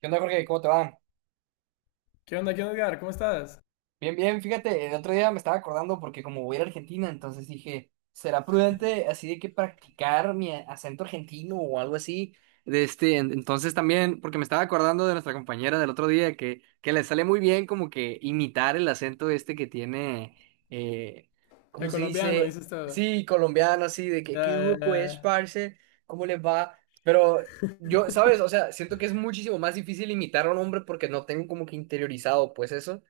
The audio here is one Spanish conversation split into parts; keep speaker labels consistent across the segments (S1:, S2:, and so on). S1: ¿Qué onda, Jorge? ¿Cómo te va?
S2: Qué onda, Edgar? ¿Cómo estás?
S1: Bien, bien, fíjate, el otro día me estaba acordando porque como voy a ir a Argentina, entonces dije, ¿será prudente así de que practicar mi acento argentino o algo así? De este, entonces también, porque me estaba acordando de nuestra compañera del otro día que le sale muy bien como que imitar el acento este que tiene, eh, ¿cómo
S2: El
S1: se
S2: colombiano,
S1: dice?
S2: dices todo.
S1: Sí, colombiano, así, de que,
S2: Ya,
S1: ¿qué
S2: ya,
S1: hubo pues,
S2: ya.
S1: parce? ¿Cómo les va? Pero yo, ¿sabes? O sea, siento que es muchísimo más difícil imitar a un hombre porque no tengo como que interiorizado pues eso.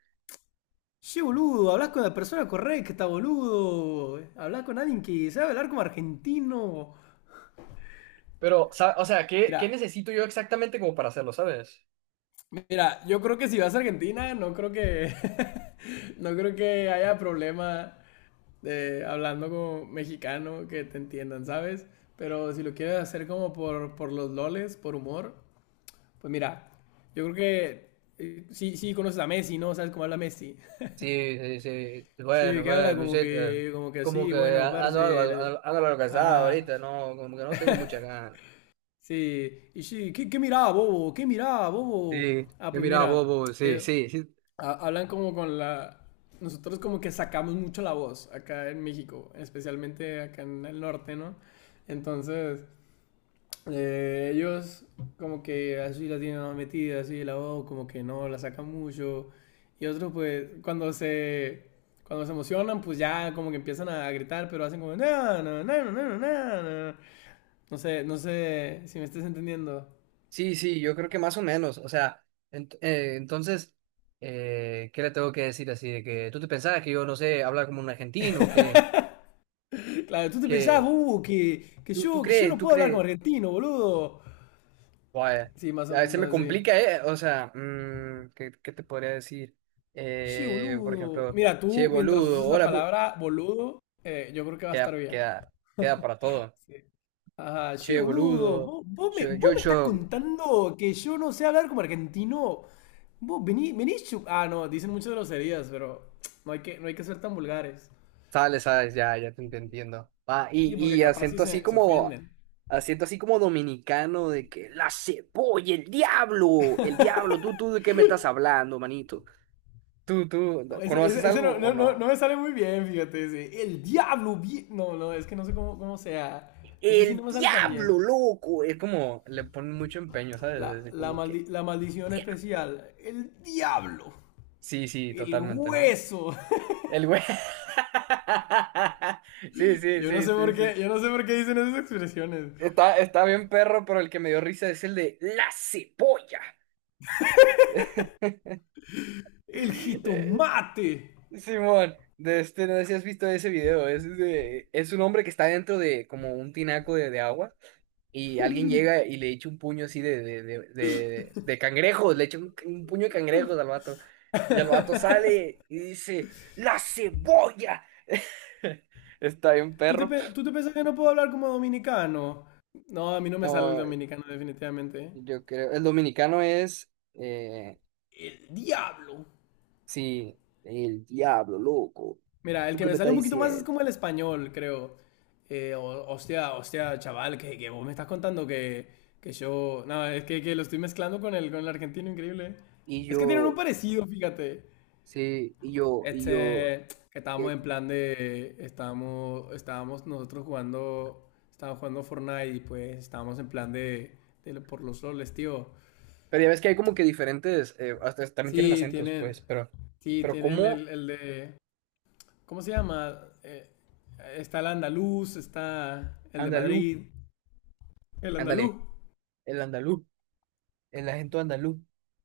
S2: Che, boludo, hablas con la persona correcta, boludo. Hablas con alguien que sabe hablar como argentino.
S1: Pero, o sea, ¿qué
S2: Mira,
S1: necesito yo exactamente como para hacerlo? ¿Sabes?
S2: mira, yo creo que si vas a Argentina, no creo que, no creo que haya problema de hablando como mexicano que te entiendan, ¿sabes? Pero si lo quieres hacer como por los loles, por humor, pues mira, yo creo que sí, sí conoces a Messi, ¿no? ¿Sabes cómo habla Messi?
S1: Sí, sí, sí.
S2: Sí,
S1: Bueno,
S2: que habla
S1: pues,
S2: como
S1: Luisita,
S2: que, como que
S1: como
S2: así,
S1: que
S2: bueno,
S1: ando algo,
S2: parce,
S1: ando algo cansado
S2: ajá,
S1: ahorita, no, como que no tengo mucha ganas.
S2: sí, y sí, ¿qué mirá, bobo? ¿Qué mirá, bobo?
S1: Sí,
S2: Ah,
S1: yo
S2: pues
S1: miraba
S2: mira,
S1: Bobo, sí, sí, sí,
S2: ha- hablan como con la, nosotros como que sacamos mucho la voz acá en México, especialmente acá en el norte, ¿no? Entonces, ellos como que así la tienen más metida, así la voz como que no la sacan mucho. Y otros pues cuando se emocionan pues ya como que empiezan a gritar, pero hacen como no, no, no, no, no, no, no. No sé, no sé si me estés entendiendo.
S1: sí, sí, yo creo que más o menos, o sea, entonces, ¿qué le tengo que decir así? De que tú te pensabas que yo, no sé, hablar como un argentino, que,
S2: Claro, tú te pensabas,
S1: que,
S2: que, que
S1: tú
S2: yo, que yo
S1: crees,
S2: no
S1: tú
S2: puedo hablar como
S1: crees.
S2: argentino, boludo.
S1: Vaya,
S2: Sí, más o
S1: a veces me
S2: menos así.
S1: complica, ¿eh? O sea, ¿qué te podría decir?
S2: Sí,
S1: Por
S2: boludo.
S1: ejemplo,
S2: Mira,
S1: che
S2: tú mientras
S1: boludo,
S2: uses la
S1: hola,
S2: palabra boludo, yo creo que va a estar
S1: queda,
S2: bien.
S1: queda, queda para todo.
S2: Sí. Ah, che,
S1: Che
S2: boludo,
S1: boludo,
S2: vos, vos me,
S1: yo,
S2: vos
S1: yo,
S2: me estás
S1: yo,
S2: contando que yo no sé hablar como argentino. Vos venís, venís chu- Ah, no, dicen muchas groserías, pero no hay que ser tan vulgares.
S1: sale, sabes, ya te entiendo. Ah, y,
S2: Sí, porque
S1: y
S2: capaz sí
S1: acento así
S2: se
S1: como,
S2: ofenden.
S1: dominicano de que la cebolla, el diablo, tú, ¿de qué me estás hablando, manito? ¿Tú,
S2: No, ese,
S1: conoces
S2: ese- ese
S1: algo
S2: no,
S1: o
S2: no, no,
S1: no?
S2: no me sale muy bien, fíjate. El diablo. No, no, es que no sé cómo sea. Ese sí no
S1: El
S2: me sale tan bien.
S1: diablo, loco. Es como, le ponen mucho empeño, ¿sabes?
S2: La,
S1: Es
S2: la,
S1: como que,
S2: maldi- la maldición
S1: diablo.
S2: especial. El diablo.
S1: Sí, sí,
S2: El
S1: totalmente, ¿no?
S2: hueso.
S1: El güey. Sí, sí,
S2: Yo no
S1: sí,
S2: sé
S1: sí,
S2: por
S1: sí.
S2: qué, yo no sé por qué dicen esas expresiones.
S1: Está bien perro, pero el que me dio risa es el de la cebolla.
S2: El
S1: Eh,
S2: jitomate.
S1: Simón, de este, no sé si has visto ese video. Es un hombre que está dentro de como un tinaco de, agua, y alguien llega y le echa un puño así de cangrejos, le echa un puño de cangrejos al vato. Y al vato sale y dice, ¡la cebolla! Está bien,
S2: ¿Tú te,
S1: perro.
S2: pe- tú te piensas que no puedo hablar como dominicano? No, a mí no me sale el
S1: No,
S2: dominicano definitivamente.
S1: yo creo, el dominicano es,
S2: El diablo.
S1: sí, el diablo, loco.
S2: Mira, el
S1: ¿Tú
S2: que
S1: qué
S2: me
S1: me
S2: sale
S1: estás
S2: un poquito más es
S1: diciendo?
S2: como el español, creo. Hostia, hostia, chaval, que vos me estás contando que yo... No, es que lo estoy mezclando con el argentino, increíble.
S1: Y
S2: Es que tienen un
S1: yo,
S2: parecido, fíjate.
S1: sí, y yo, y yo.
S2: Que estábamos
S1: ¿Qué?
S2: en plan de, estábamos, estábamos nosotros jugando, estábamos jugando Fortnite y pues estábamos en plan de por los roles, tío.
S1: Pero ya ves que hay como que diferentes, hasta también tienen
S2: Sí,
S1: acentos,
S2: tienen,
S1: pues, pero,
S2: sí, tienen
S1: como
S2: el de, ¿cómo se llama? Está el andaluz, está el de
S1: andaluz,
S2: Madrid, el andaluz.
S1: ándale. El andaluz, el acento andaluz.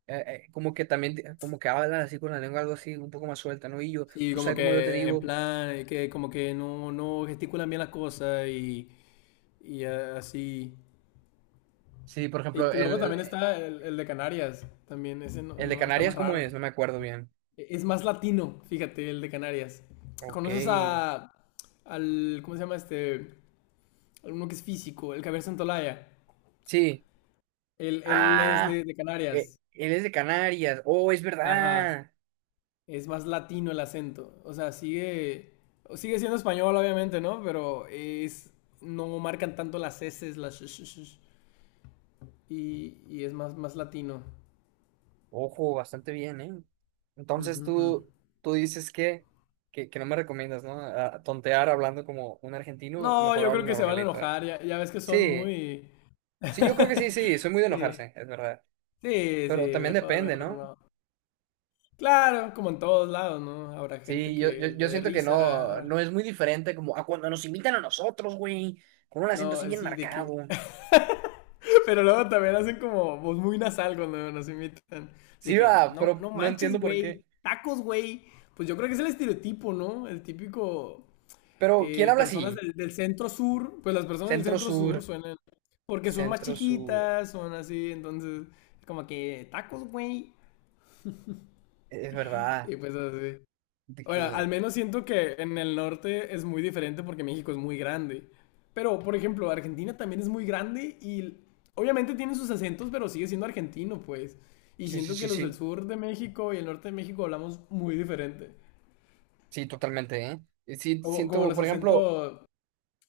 S1: Como que también, como que hablan así con la lengua, algo así, un poco más suelta, ¿no? Y yo,
S2: Sí,
S1: tú
S2: como
S1: sabes cómo yo te
S2: que en
S1: digo,
S2: plan, que como que no gesticulan bien las cosas y así.
S1: sí, por
S2: Y
S1: ejemplo,
S2: t- luego también está el de Canarias, también ese no,
S1: el de
S2: no- está
S1: Canarias,
S2: más
S1: ¿cómo
S2: raro.
S1: es? No me acuerdo bien.
S2: Es más latino, fíjate, el de Canarias.
S1: Ok.
S2: ¿Conoces al, ¿cómo se llama este? Alguno que es físico, el Javier Santolaya.
S1: Sí.
S2: Él es de,
S1: Ah,
S2: de Canarias.
S1: él es de Canarias. Oh, es
S2: Ajá.
S1: verdad.
S2: Es más latino el acento. O sea, sigue siendo español, obviamente, ¿no? No marcan tanto las S, las sh- sh- sh- y es más latino.
S1: Ojo, bastante bien, ¿eh? Entonces
S2: Ujú.
S1: tú, dices que no me recomiendas, ¿no? Tontear hablando como un argentino,
S2: No,
S1: mejor
S2: yo
S1: hablo
S2: creo que se van a
S1: normalito.
S2: enojar. Ya, ya ves que son
S1: Sí,
S2: muy...
S1: sí, yo creo que sí, sí, soy muy de
S2: Sí,
S1: enojarse, es verdad.
S2: sí,
S1: Pero
S2: sí,
S1: también
S2: mejor,
S1: depende,
S2: mejor
S1: ¿no?
S2: no. Claro, como en todos lados, ¿no? Habrá gente
S1: Sí, yo, yo,
S2: que le
S1: yo
S2: dé
S1: siento que no,
S2: risa.
S1: no es muy diferente como a cuando nos invitan a nosotros, güey, con un acento
S2: No,
S1: así bien
S2: así de que.
S1: marcado.
S2: Pero luego también hacen como voz muy nasal cuando nos imitan. Así
S1: Sí,
S2: que,
S1: va,
S2: no,
S1: pero
S2: no
S1: no
S2: manches,
S1: entiendo por
S2: güey.
S1: qué.
S2: Tacos, güey. Pues yo creo que es el estereotipo, ¿no? El típico.
S1: Pero, ¿quién
S2: eh,
S1: habla
S2: personas
S1: así?
S2: del centro sur. Pues las personas del
S1: Centro
S2: centro
S1: Sur,
S2: sur suenan. Porque son más
S1: Centro Sur.
S2: chiquitas, son así. Entonces, como que tacos, güey.
S1: Es verdad,
S2: Y pues así.
S1: de
S2: Ahora, al
S1: que...
S2: menos siento que en el norte es muy diferente porque México es muy grande. Pero, por ejemplo, Argentina también es muy grande y obviamente tiene sus acentos, pero sigue siendo argentino, pues. Y
S1: Sí, sí,
S2: siento que
S1: sí,
S2: los del
S1: sí.
S2: sur de México y el norte de México hablamos muy diferente.
S1: Sí, totalmente, ¿eh? Y sí,
S2: Como
S1: siento,
S2: los
S1: por ejemplo,
S2: acentos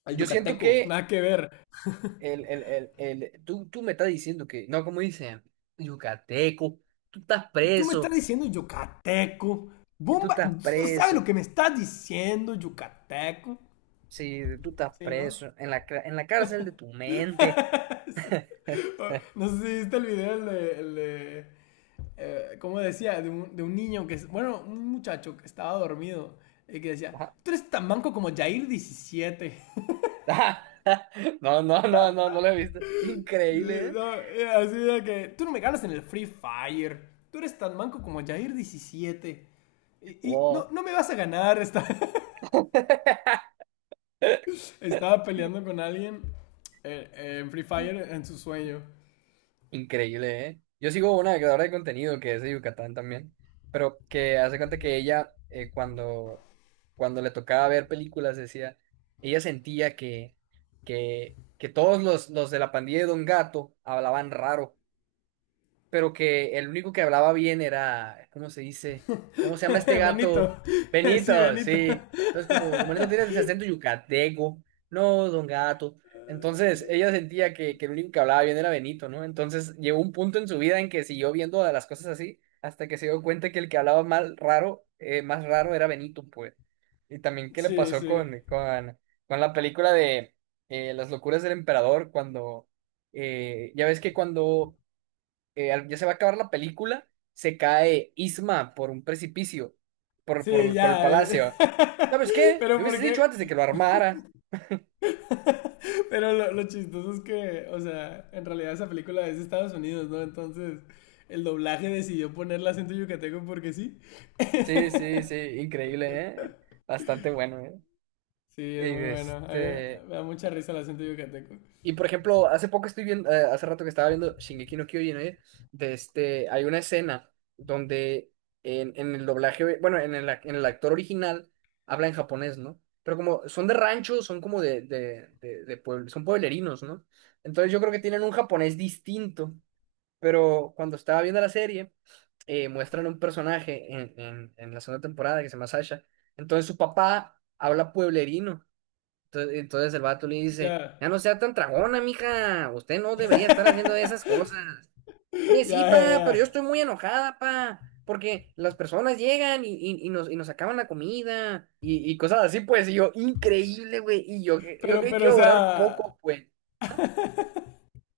S2: al
S1: yo siento
S2: yucateco,
S1: que
S2: nada que ver.
S1: tú me estás diciendo que, no, como dicen, yucateco, tú estás
S2: Tú me estás
S1: preso,
S2: diciendo yucateco.
S1: tú
S2: Bomba, tú
S1: estás
S2: no sabes lo
S1: preso.
S2: que me estás diciendo, yucateco.
S1: Si tú estás
S2: Sí, ¿no?
S1: preso en en la cárcel de tu mente.
S2: Sí. No sé si viste el video, el de como decía, de un niño que, bueno, un muchacho que estaba dormido y que decía,
S1: Ajá.
S2: tú eres tan manco como Jair17.
S1: No, no, no, no, no lo he visto. Increíble, ¿eh?
S2: No, así de que, tú no me ganas en el Free Fire, tú eres tan manco como Jair diecisiete. Y, y no,
S1: Wow.
S2: no me vas a ganar, Estaba peleando con alguien en Free Fire en su sueño.
S1: Increíble, ¿eh? Yo sigo una creadora de contenido que es de Yucatán también, pero que hace cuenta que ella, cuando le tocaba ver películas, decía, ella sentía que todos los de la pandilla de Don Gato hablaban raro. Pero que el único que hablaba bien era, ¿cómo se dice? ¿Cómo se llama este gato?
S2: Benito, sí,
S1: Benito,
S2: Benito.
S1: sí. Entonces, como Benito tiene ese acento yucateco, no, Don Gato. Entonces, ella sentía que el único que hablaba bien era Benito, ¿no? Entonces, llegó un punto en su vida en que siguió viendo a las cosas así, hasta que se dio cuenta que el que hablaba mal, raro, más raro era Benito, pues. Y también qué le
S2: Sí,
S1: pasó
S2: sí.
S1: con, con la película de Las locuras del emperador, cuando... ya ves que cuando ya se va a acabar la película, se cae Isma por un precipicio,
S2: Sí,
S1: por el
S2: ya.
S1: palacio, no. ¿Sabes qué?
S2: Pero
S1: Me hubieses dicho
S2: porque
S1: antes de que lo armara.
S2: Pero lo chistoso es que, o sea, en realidad esa película es de Estados Unidos, ¿no? Entonces, el doblaje decidió ponerle acento yucateco porque sí.
S1: Sí, sí, sí, increíble, ¿eh? Bastante bueno, ¿eh?
S2: Sí,
S1: Y
S2: es muy bueno. A mí
S1: este...
S2: me da mucha risa el acento yucateco.
S1: Y por ejemplo, hace poco estoy viendo, hace rato que estaba viendo Shingeki no Kyojin, ¿eh? De este, hay una escena donde en el doblaje, bueno, en el actor original habla en japonés, ¿no? Pero como son de rancho, son como son pueblerinos, ¿no? Entonces yo creo que tienen un japonés distinto, pero cuando estaba viendo la serie, muestran un personaje en la segunda temporada que se llama Sasha. Entonces su papá habla pueblerino. Entonces el vato le dice,
S2: Ya.
S1: ya no sea tan tragona, mija, usted no debería estar haciendo esas cosas. Oye,
S2: Ya,
S1: sí,
S2: ya,
S1: pa, pero yo
S2: ya.
S1: estoy muy enojada, pa, porque las personas llegan y nos, acaban la comida y cosas así, pues, y yo, increíble, güey, y yo, yo
S2: Pero,
S1: creí que
S2: pero, o
S1: iba a
S2: sea.
S1: durar poco, güey. Ajá.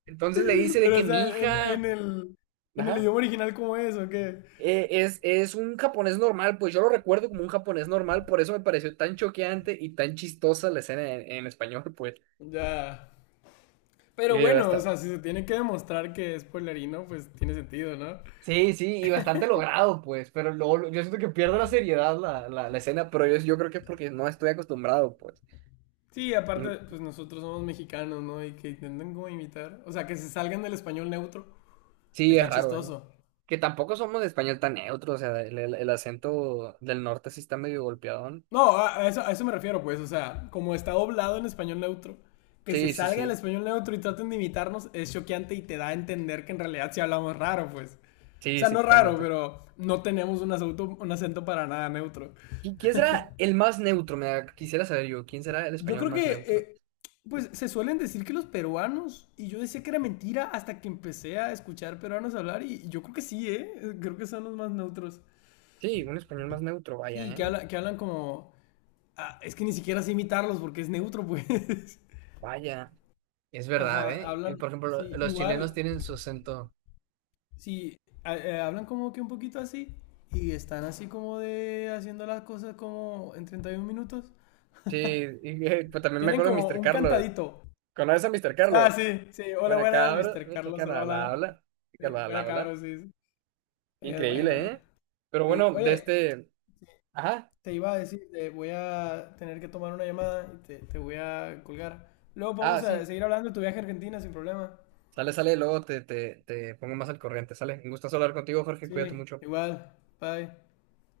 S1: Entonces le dice de
S2: Pero, o
S1: que mi
S2: sea, en, en
S1: hija,
S2: el, en el
S1: ajá,
S2: idioma original, ¿cómo es o qué?
S1: es un japonés normal, pues yo lo recuerdo como un japonés normal, por eso me pareció tan choqueante y tan chistosa la escena en español, pues.
S2: Ya. Pero
S1: Y yo,
S2: bueno, o
S1: hasta,
S2: sea, si se tiene que demostrar que es pueblerino, pues tiene sentido, ¿no?
S1: sí, sí, y bastante logrado, pues, pero luego yo siento que pierdo la seriedad la escena, pero yo creo que es porque no estoy acostumbrado, pues.
S2: Sí,
S1: Y
S2: aparte, pues nosotros somos mexicanos, ¿no? Y que intenten como imitar. O sea, que se salgan del español neutro.
S1: sí, es
S2: Está
S1: raro, ¿eh?
S2: chistoso.
S1: Que tampoco somos de español tan neutro, o sea, el acento del norte sí está medio golpeadón.
S2: No, a eso me refiero, pues. O sea, como está doblado en español neutro, que se
S1: Sí, sí,
S2: salga del
S1: sí,
S2: español neutro y traten de imitarnos es choqueante y te da a entender que en realidad sí hablamos raro, pues. O
S1: sí,
S2: sea,
S1: sí,
S2: no raro,
S1: totalmente.
S2: pero no tenemos un acento para nada neutro.
S1: ¿Quién será el más neutro? Quisiera saber yo, ¿quién será el
S2: Yo
S1: español
S2: creo
S1: más
S2: que,
S1: neutro?
S2: pues se suelen decir que los peruanos, y yo decía que era mentira hasta que empecé a escuchar peruanos hablar, y yo creo que sí, ¿eh? Creo que son los más neutros.
S1: Sí, un español más neutro, vaya,
S2: Sí, que,
S1: ¿eh?
S2: habla- que hablan como... Ah, es que ni siquiera sé imitarlos porque es neutro, pues.
S1: Vaya, es verdad,
S2: Ajá,
S1: ¿eh? Y,
S2: hablan,
S1: por ejemplo,
S2: sí,
S1: los chilenos
S2: igual,
S1: tienen su acento.
S2: sí, hablan como que un poquito así, y están así como de haciendo las cosas como en 31 minutos.
S1: Sí, y, pues también me
S2: Tienen
S1: acuerdo de
S2: como
S1: Mr.
S2: un
S1: Carlos.
S2: cantadito.
S1: ¿Conoces a Mr.
S2: Ah,
S1: Carlos?
S2: sí, sí, hola,
S1: Buena
S2: buenas,
S1: cabra,
S2: mister
S1: Mr.
S2: Carlos, hola,
S1: Carlos la
S2: hola.
S1: habla.
S2: Sí,
S1: Carlos la
S2: buena
S1: habla.
S2: cabros, sí. Sí. Es bueno,
S1: Increíble,
S2: eh.
S1: ¿eh? Pero
S2: Sí.
S1: bueno, de
S2: Oye,
S1: este. Ajá.
S2: te iba a decir, te voy a tener que tomar una llamada y te voy a colgar. Luego
S1: Ah,
S2: vamos a
S1: sí.
S2: seguir hablando de tu viaje a Argentina sin problema.
S1: Sale, sale, luego te, te pongo más al corriente. Sale. Me gusta hablar contigo, Jorge. Cuídate
S2: Sí,
S1: mucho.
S2: igual. Bye.